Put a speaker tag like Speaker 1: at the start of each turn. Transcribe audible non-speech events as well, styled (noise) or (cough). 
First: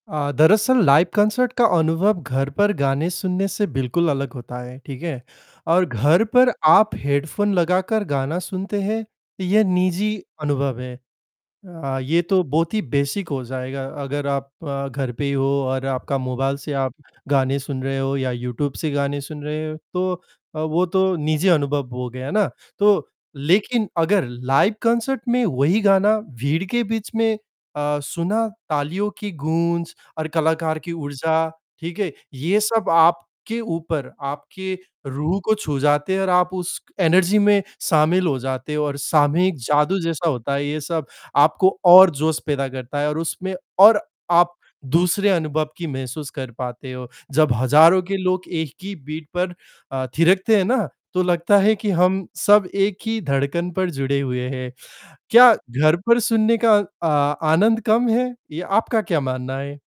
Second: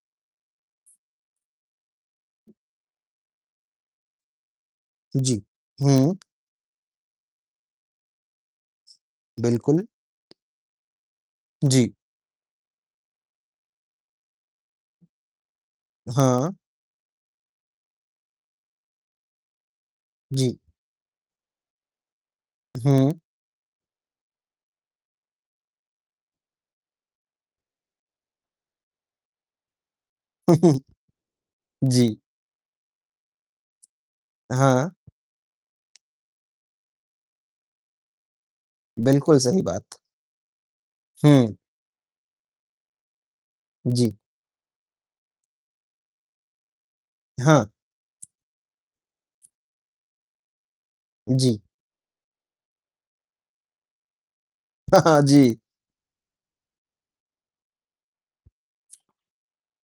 Speaker 1: अ, दरअसल live concert का अनुभव घर पर गाने सुनने से बिल्कुल अलग होता है, ठीक है?
Speaker 2: जी,
Speaker 1: और
Speaker 2: हुँ।
Speaker 1: घर पर आप हेडफोन लगाकर गाना सुनते हैं, ये
Speaker 2: बिल्कुल।
Speaker 1: निजी अनुभव है।
Speaker 2: जी।
Speaker 1: अ, ये तो बहुत ही बेसिक हो जाएगा। अगर आप अ, घर पे ही हो और आपका
Speaker 2: हाँ।
Speaker 1: मोबाइल से आप गाने सुन रहे हो या यूट्यूब से गाने सुन रहे हो तो
Speaker 2: जी।
Speaker 1: अ, वो तो निजी अनुभव हो गया ना।
Speaker 2: उ,
Speaker 1: तो,
Speaker 2: हुँ।
Speaker 1: लेकिन अगर लाइव कॉन्सर्ट में वही गाना भीड़ के बीच में अ, सुना, तालियों की गूंज और कलाकार
Speaker 2: (chuckles)
Speaker 1: की ऊर्जा, ठीक है?
Speaker 2: जी।
Speaker 1: ये सब आपके ऊपर
Speaker 2: अ,
Speaker 1: आपके
Speaker 2: हाँ।
Speaker 1: रूह को छू जाते हैं और आप उस एनर्जी में शामिल हो जाते हो और
Speaker 2: बिल्कुल
Speaker 1: सामूहिक
Speaker 2: सही बात।
Speaker 1: जादू जैसा होता है ये सब।
Speaker 2: हुँ।
Speaker 1: आपको और जोश पैदा करता है और उसमें और
Speaker 2: जी।
Speaker 1: आप दूसरे अनुभव की महसूस कर पाते हो। जब
Speaker 2: हाँ।
Speaker 1: हजारों के लोग एक ही बीट पर अ, थिरकते हैं ना तो लगता
Speaker 2: जी।
Speaker 1: है कि हम सब एक ही धड़कन पर जुड़े हुए हैं।
Speaker 2: हाँ, हाँ
Speaker 1: क्या
Speaker 2: जी।
Speaker 1: घर पर सुनने का अ, आनंद कम है? या आपका क्या मानना है?